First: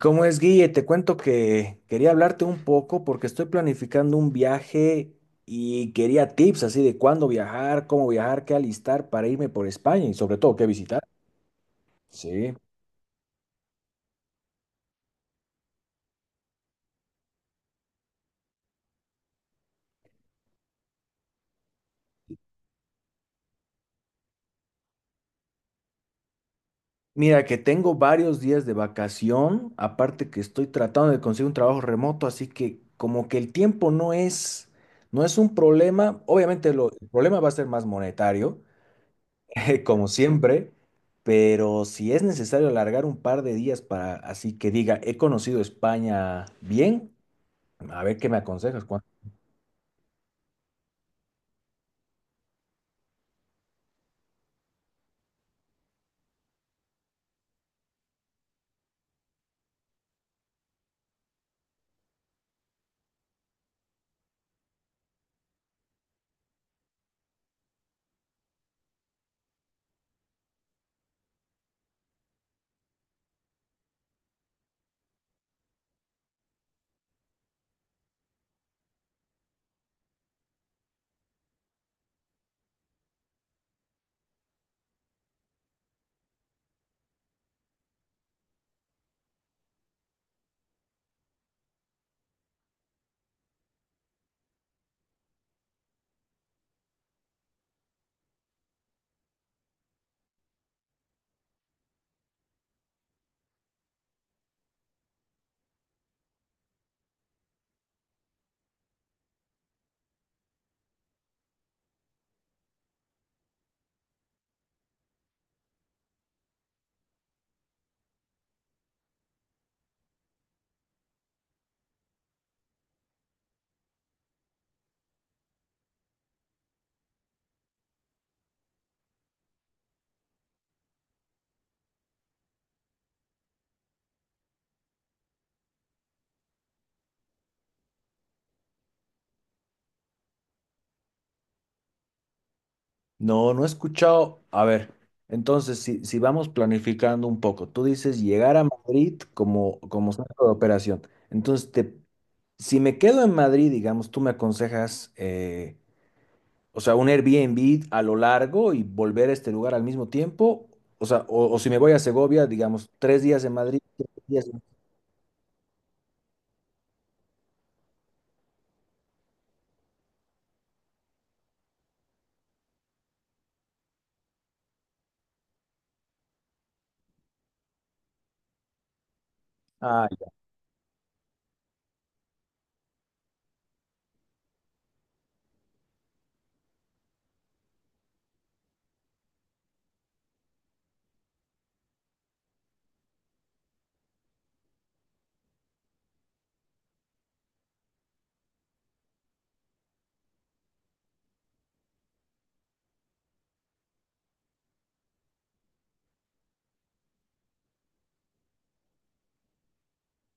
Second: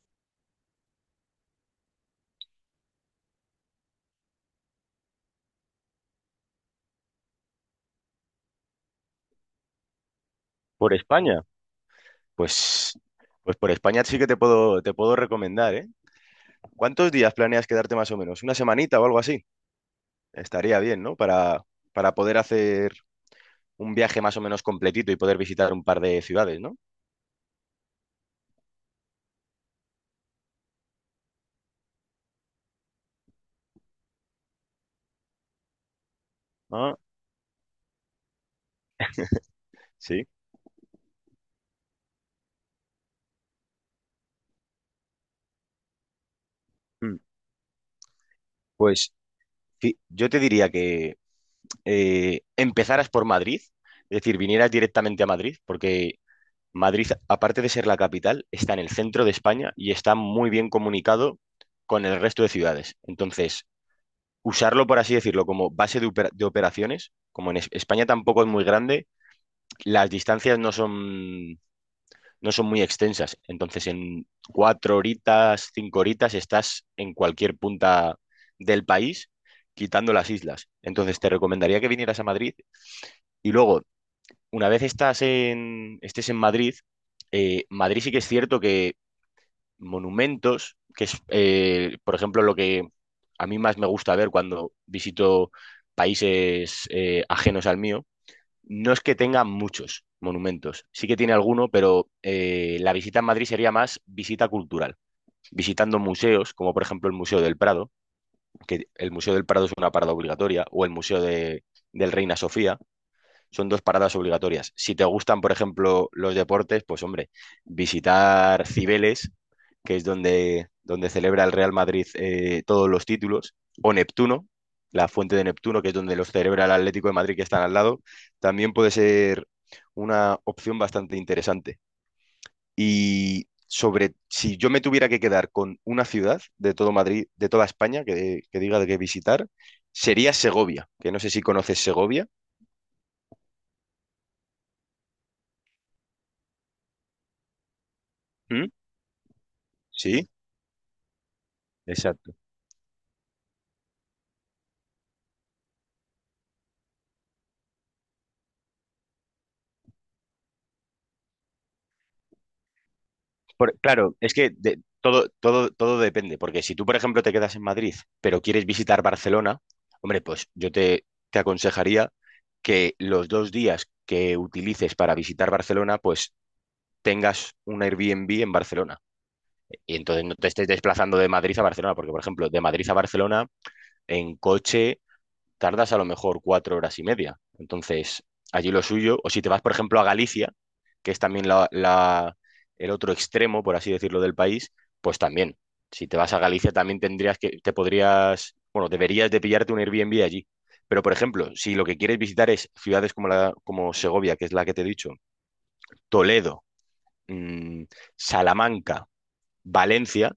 ¿Cómo es, Guille? Te cuento que quería hablarte un poco porque estoy planificando un viaje y quería tips así de cuándo viajar, cómo viajar, qué alistar para irme por España y sobre todo qué Por visitar. España, Sí. pues, pues por España sí que te puedo recomendar, ¿eh? ¿Cuántos días planeas quedarte más o menos? ¿Una semanita o algo así? Estaría bien, ¿no? Para poder hacer un viaje más o menos completito y poder visitar un par de ciudades, ¿no? Mira, que tengo varios días de vacación, aparte que estoy tratando de conseguir un trabajo remoto, así que como que el tiempo no es un problema. Obviamente Ah, el problema va a ser más monetario como sí. siempre, pero si es necesario alargar un par de días para así que diga, he conocido España bien, Mm. a ver qué me aconsejas, Juan. Pues sí, yo te diría que empezaras por Madrid, es decir, vinieras directamente a Madrid, porque Madrid, aparte de ser la capital, está en el centro de España y está muy bien comunicado con el resto de ciudades. Entonces, usarlo, por así decirlo, como base de operaciones. Como en España tampoco es muy grande, las distancias no son muy extensas. Entonces, en 4 horitas, 5 horitas, estás en cualquier punta del país, quitando las islas. Entonces, te recomendaría que vinieras a Madrid. Y luego, una vez estés en Madrid, Madrid sí que es cierto que monumentos, que es, por ejemplo, lo que a mí más me gusta ver cuando visito países ajenos al mío, no es que tenga muchos monumentos. Sí que tiene alguno, pero la visita en Madrid sería más visita cultural, visitando museos, como por ejemplo el Museo del Prado, que el Museo del Prado es una parada obligatoria, o el Museo del Reina Sofía son dos paradas obligatorias. Si te gustan, por ejemplo, los deportes, pues hombre, visitar Cibeles, que es donde celebra el Real Madrid todos los títulos, o Neptuno, la fuente de Neptuno, que es donde los celebra el Atlético de Madrid, que están al lado, también puede ser una opción bastante interesante. Y sobre si yo me tuviera que quedar con una ciudad de todo Madrid, de toda España, que diga de qué visitar, sería Segovia, que no sé si conoces Segovia. No, no he escuchado. A ver, entonces, si vamos planificando un poco, tú dices llegar a ¿Mm? Madrid como Sí, centro de operación. Entonces, te, exacto. si me quedo en Madrid, digamos, tú me aconsejas, o sea, un Airbnb a lo largo y volver a este lugar al mismo tiempo. O sea, o si me voy a Segovia, digamos, 3 días en Madrid, tres Claro, es días que todo depende, porque si tú, por ejemplo, te quedas en Madrid, pero quieres visitar Barcelona, hombre, pues yo te aconsejaría que los 2 días que utilices para visitar Barcelona, pues tengas un Airbnb en Barcelona. Y Ah, entonces ya. no te estés desplazando de Madrid a Barcelona, porque, por ejemplo, de Madrid a Barcelona, en coche tardas a lo mejor 4 horas y media. Entonces, allí lo suyo, o si te vas, por ejemplo, a Galicia, que es también el otro extremo, por así decirlo, del país, pues también. Si te vas a Galicia también te podrías, bueno, deberías de pillarte un Airbnb allí. Pero, por ejemplo, si lo que quieres visitar es ciudades como Segovia, que es la que te he dicho, Toledo, mmm, Salamanca, Valencia,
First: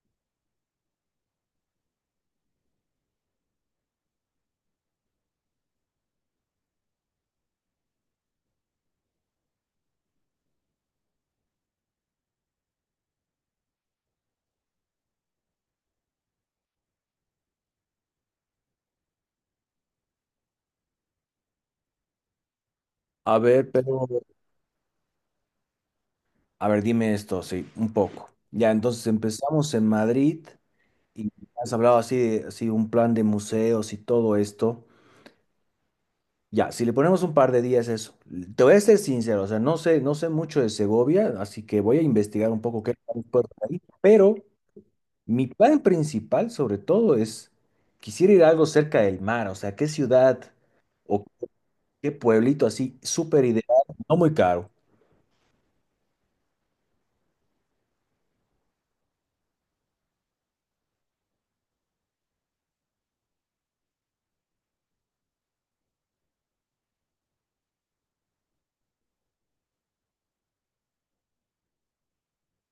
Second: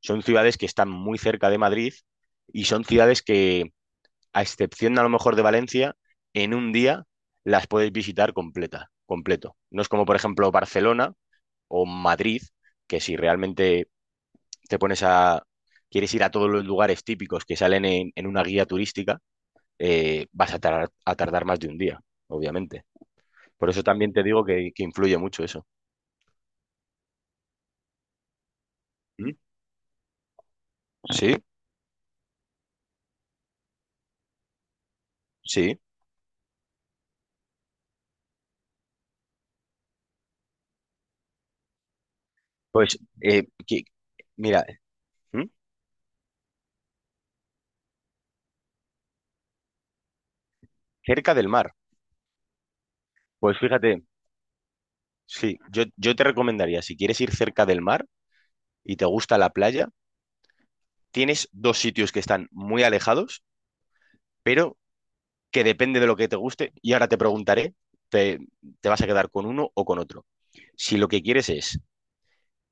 son ciudades que están muy cerca de Madrid y son ciudades que a excepción a lo mejor de Valencia, en un día las puedes visitar completo. No es como, por ejemplo, Barcelona o Madrid, que si realmente te pones a, quieres ir a todos los lugares típicos que salen en una guía turística, vas a tardar más de un día, obviamente. A ver, Por eso pero, también te digo que influye mucho eso. a ver, dime esto, sí, un poco. Ya, entonces ¿Mm? empezamos en Madrid y Sí, has hablado así de así un plan de museos y todo esto. sí. Ya, si le ponemos un par de días eso. Te voy a ser sincero, o sea, no sé mucho de Segovia, así que voy a investigar un poco qué Pues, planes puedo eh, hacer ahí. que- Pero mira, ¿Mm? mi plan principal, sobre todo, es quisiera ir a algo cerca del mar, o sea, qué ciudad o Cerca del mar. qué pueblito así súper Pues ideal, fíjate, no muy caro. sí, yo te recomendaría, si quieres ir cerca del mar, y te gusta la playa, tienes dos sitios que están muy alejados, pero que depende de lo que te guste. Y ahora te preguntaré, te, te vas a quedar con uno o con otro. Si lo que quieres es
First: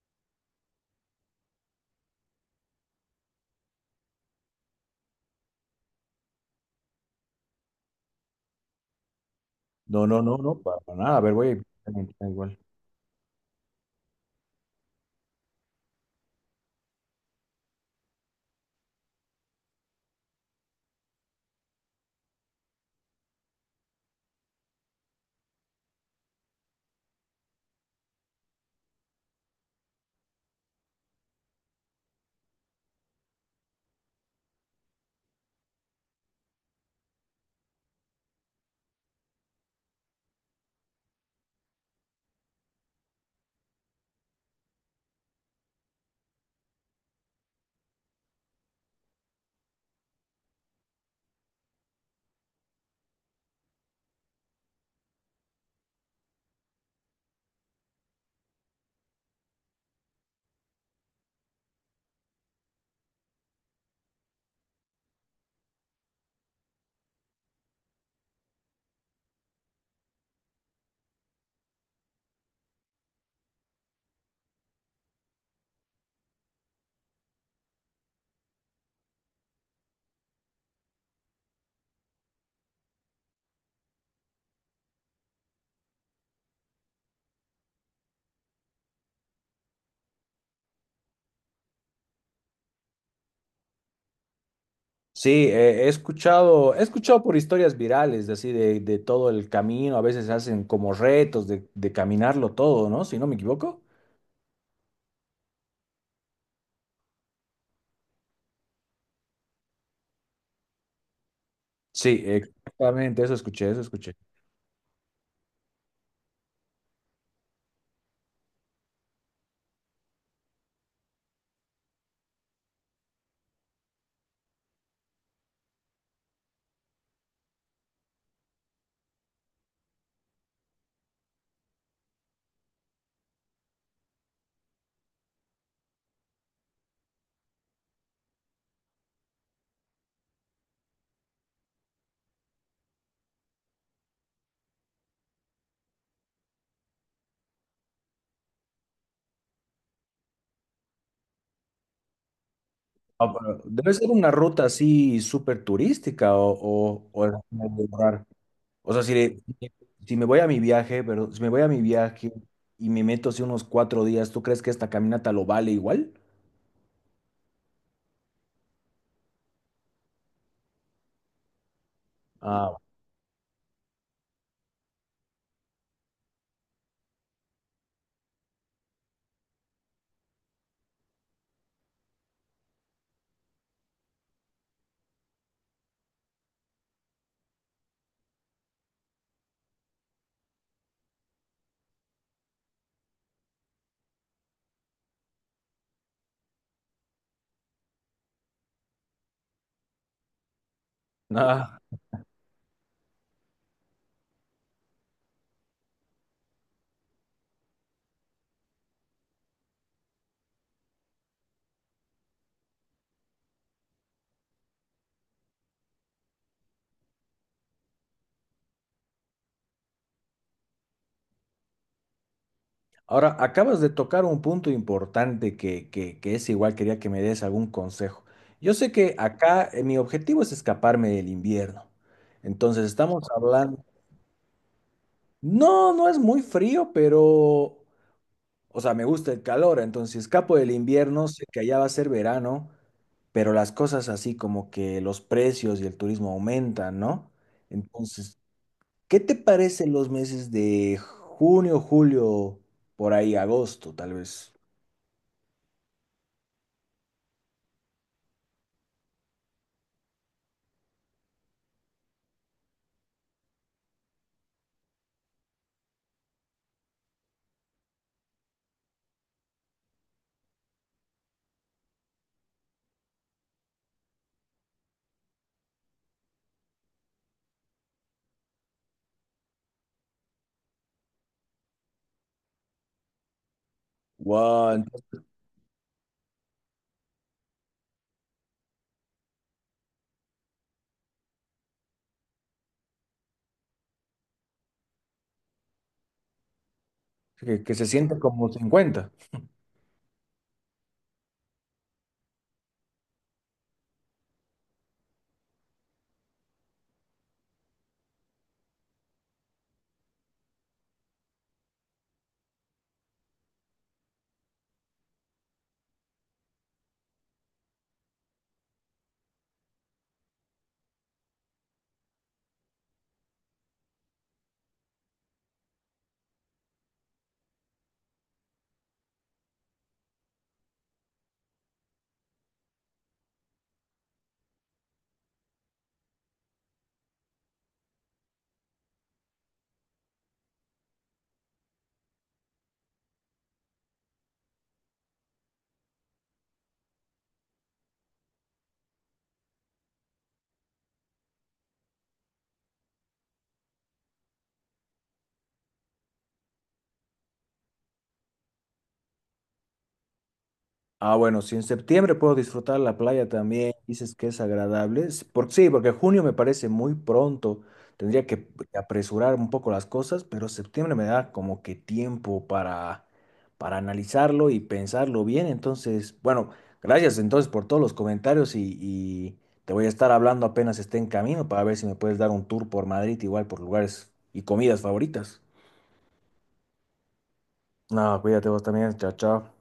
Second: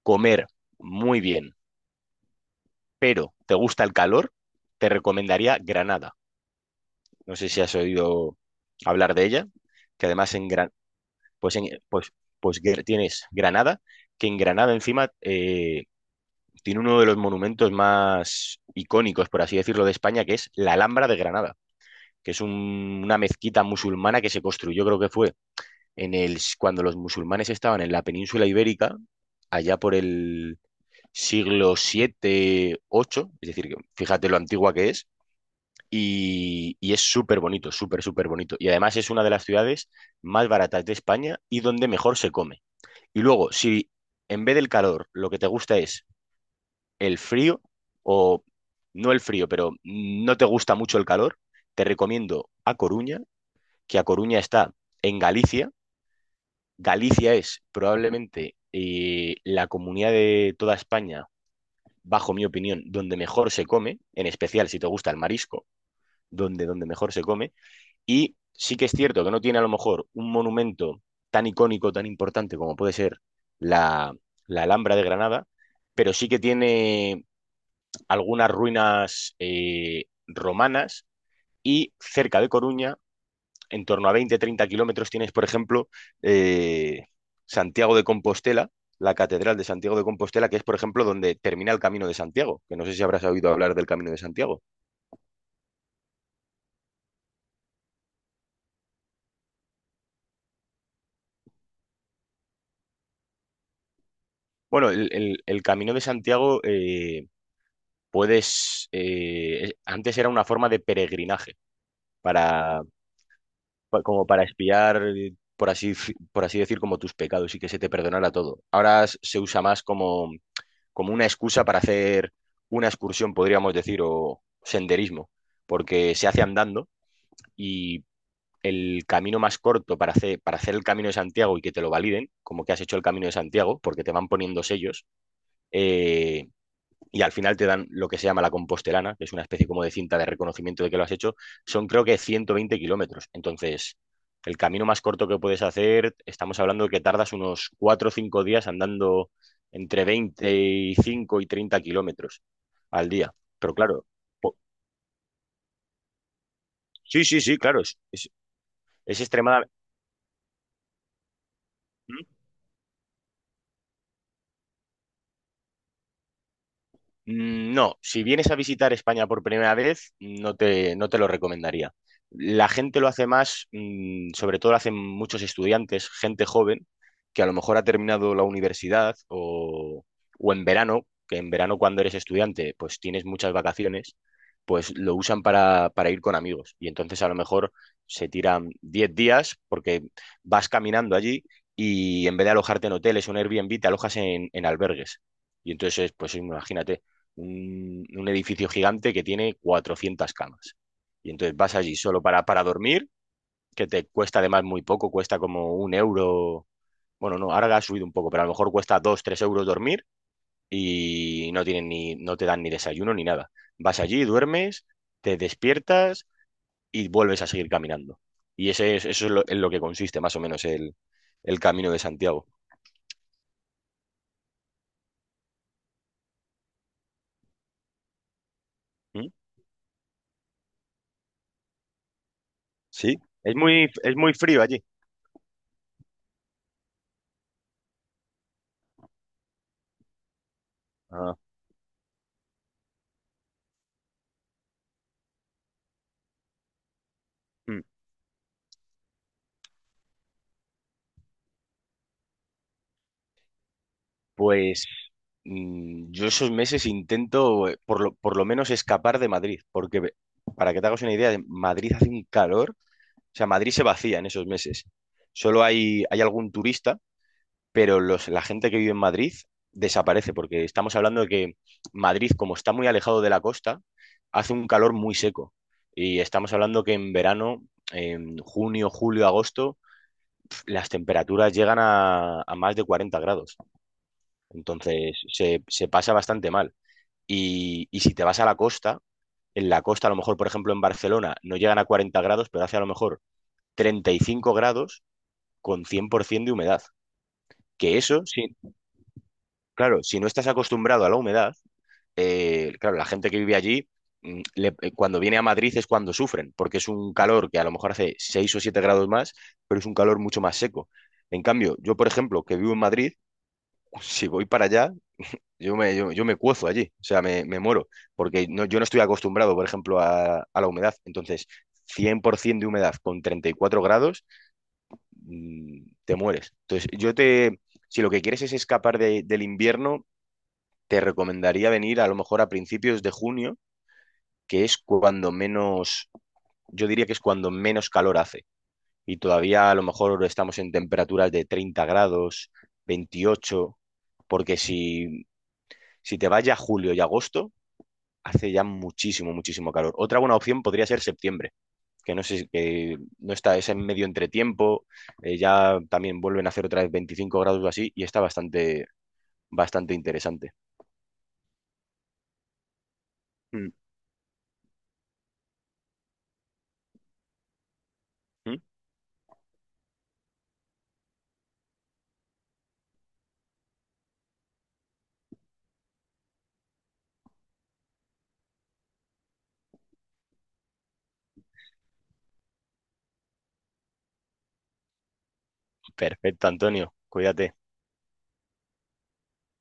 comer muy bien, pero te gusta el calor, te recomendaría Granada. No sé si has oído hablar de ella, No, que no, además no, en no, Gran... para nada. A ver, voy a pues, en- pues, intentar igual. Tienes Granada, que en Granada encima tiene uno de los monumentos más icónicos, por así decirlo, de España, que es la Alhambra de Granada. Que es una mezquita musulmana que se construyó, creo que fue cuando los musulmanes estaban en la península ibérica, allá por el siglo VII, VIII, es decir, que fíjate lo antigua que es, y es súper bonito, súper, súper bonito. Y además es una de las ciudades más baratas de España y donde mejor se come. Y luego, si en vez del calor lo que te gusta es el frío, o no el frío, pero no te gusta mucho el calor, te recomiendo A Coruña, que A Coruña está en Galicia. Galicia es probablemente la comunidad de toda España, bajo mi opinión, donde mejor se come, en especial si te gusta el marisco, donde mejor se come. Y sí que es cierto que no tiene a lo mejor un monumento tan icónico, tan importante como puede ser la, la Alhambra de Granada, pero sí que tiene algunas ruinas romanas y cerca de Coruña en torno a 20 30 kilómetros tienes, por ejemplo, eh, Santiago de Compostela, la Catedral de Santiago de Compostela, que es, por ejemplo, donde termina el Camino de Santiago, que no sé si habrás oído hablar del Camino de Santiago. Sí, he escuchado por historias virales, de así de todo el camino. A veces hacen como retos de caminarlo todo, ¿no? Si no me equivoco. Bueno, el Camino de Santiago antes era una forma de peregrinaje, Sí, para, exactamente, eso escuché, eso pa- escuché. como para espiar, por así decir, como tus pecados y que se te perdonara todo. Ahora se usa más como una excusa para hacer una excursión, podríamos decir, o senderismo, porque se hace andando y el camino más corto para hacer el camino de Santiago y que te lo validen, como que has hecho el camino de Santiago, porque te van poniendo sellos, eh, y al final te dan lo que se llama la compostelana, que es una especie como de cinta de reconocimiento de que lo has hecho, son creo que 120 kilómetros. Entonces, el camino más corto que puedes hacer, estamos hablando de que tardas unos 4 o 5 días andando entre 25 y 30 kilómetros al Ah, día. pero Pero debe claro, ser una po- ruta así súper turística o, o, sí, o es sí, sí, claro, medio es, raro. es, O sea, es extremadamente... si me voy a mi viaje, pero si me voy a mi viaje y me meto así unos 4 días, ¿tú crees que esta caminata lo vale igual? No, si vienes a visitar España por primera vez, no te lo recomendaría. La Ah, gente lo hace más, sobre todo lo hacen muchos estudiantes, gente joven, que a lo mejor ha terminado la universidad o en verano, que en verano cuando eres estudiante, pues tienes muchas vacaciones, pues lo usan para ir con amigos. Y entonces a lo mejor se tiran 10 días porque vas caminando allí y en vez de alojarte en hoteles o en Airbnb, te alojas en albergues. Y entonces, pues imagínate un edificio gigante que tiene 400 camas. Y entonces no. vas allí solo para dormir, que te cuesta además muy poco, cuesta como 1 euro. Bueno, no, ahora ha subido un poco, pero a lo mejor cuesta 2, 3 euros dormir y no te dan ni desayuno ni nada. Vas allí, duermes, te despiertas y vuelves a seguir caminando. Eso es en lo que consiste más o menos el camino de Santiago. Ahora, acabas de tocar un punto importante que es igual, quería que me des algún consejo. Yo sé que ¿Mm? acá mi objetivo es escaparme del invierno. Entonces ¿Sí? estamos Es hablando, muy, es muy frío allí. no, no es muy frío, pero, o sea, me gusta el calor. Entonces, si escapo del invierno, Ah, sé que allá va a ser verano, pero las cosas así como que los precios y el turismo aumentan, ¿no? mm. Entonces, ¿qué te parecen los meses de junio, julio, por ahí, agosto, tal vez? Pues yo esos meses intento, por lo menos, escapar de Madrid, porque para que te hagas una idea, en Madrid hace un calor, o sea, Madrid se vacía en esos meses. Solo hay algún turista, pero la gente que vive en Madrid desaparece, porque estamos hablando de que Madrid, como está muy alejado de la costa, hace un calor muy seco. Y estamos hablando que en verano, en junio, julio, agosto, las temperaturas llegan a más de 40 grados. Guau, Entonces, se pasa bastante mal. Y si te vas a la costa, en la costa, a lo mejor, por ejemplo, en Barcelona, no llegan a 40 grados, pero hace a lo mejor 35 grados con 100% de humedad. que se Que siente eso, como sí, 50. claro, si no estás acostumbrado a la humedad, claro, la gente que vive allí, cuando viene a Madrid es cuando sufren, porque es un calor que a lo mejor hace 6 o 7 grados más, pero es un calor mucho más seco. En cambio, yo, por ejemplo, que vivo en Madrid, si voy para allá, yo me cuezo allí, o sea, me muero, porque no, yo no estoy acostumbrado, por ejemplo, a la humedad. Entonces, 100% de humedad con 34 grados, te mueres. Entonces, si lo que quieres es escapar del invierno, te recomendaría venir a lo mejor a principios de junio, que es cuando menos, yo diría que es cuando menos calor hace. Y todavía a lo mejor estamos en temperaturas de 30 grados, 28, porque si te vas ya a julio y agosto hace ya muchísimo, muchísimo calor. Otra buena opción podría ser septiembre, que no sé, si- que no está, es en medio entretiempo, ya también vuelven a hacer otra vez 25 grados o así, y está bastante, bastante interesante. Ah, bueno, si en septiembre puedo disfrutar la playa Mm, también, dices que es agradable. Sí, porque junio me parece muy pronto. Tendría que mm. apresurar un poco las cosas, pero septiembre me da como que tiempo para analizarlo y pensarlo bien. Entonces, bueno, gracias entonces por todos los comentarios y te voy a estar hablando apenas esté en camino para ver si me puedes dar un tour por Madrid, igual por lugares y comidas favoritas. Perfecto, Antonio, cuídate. Nada, cuídate vos también. Chao, chao.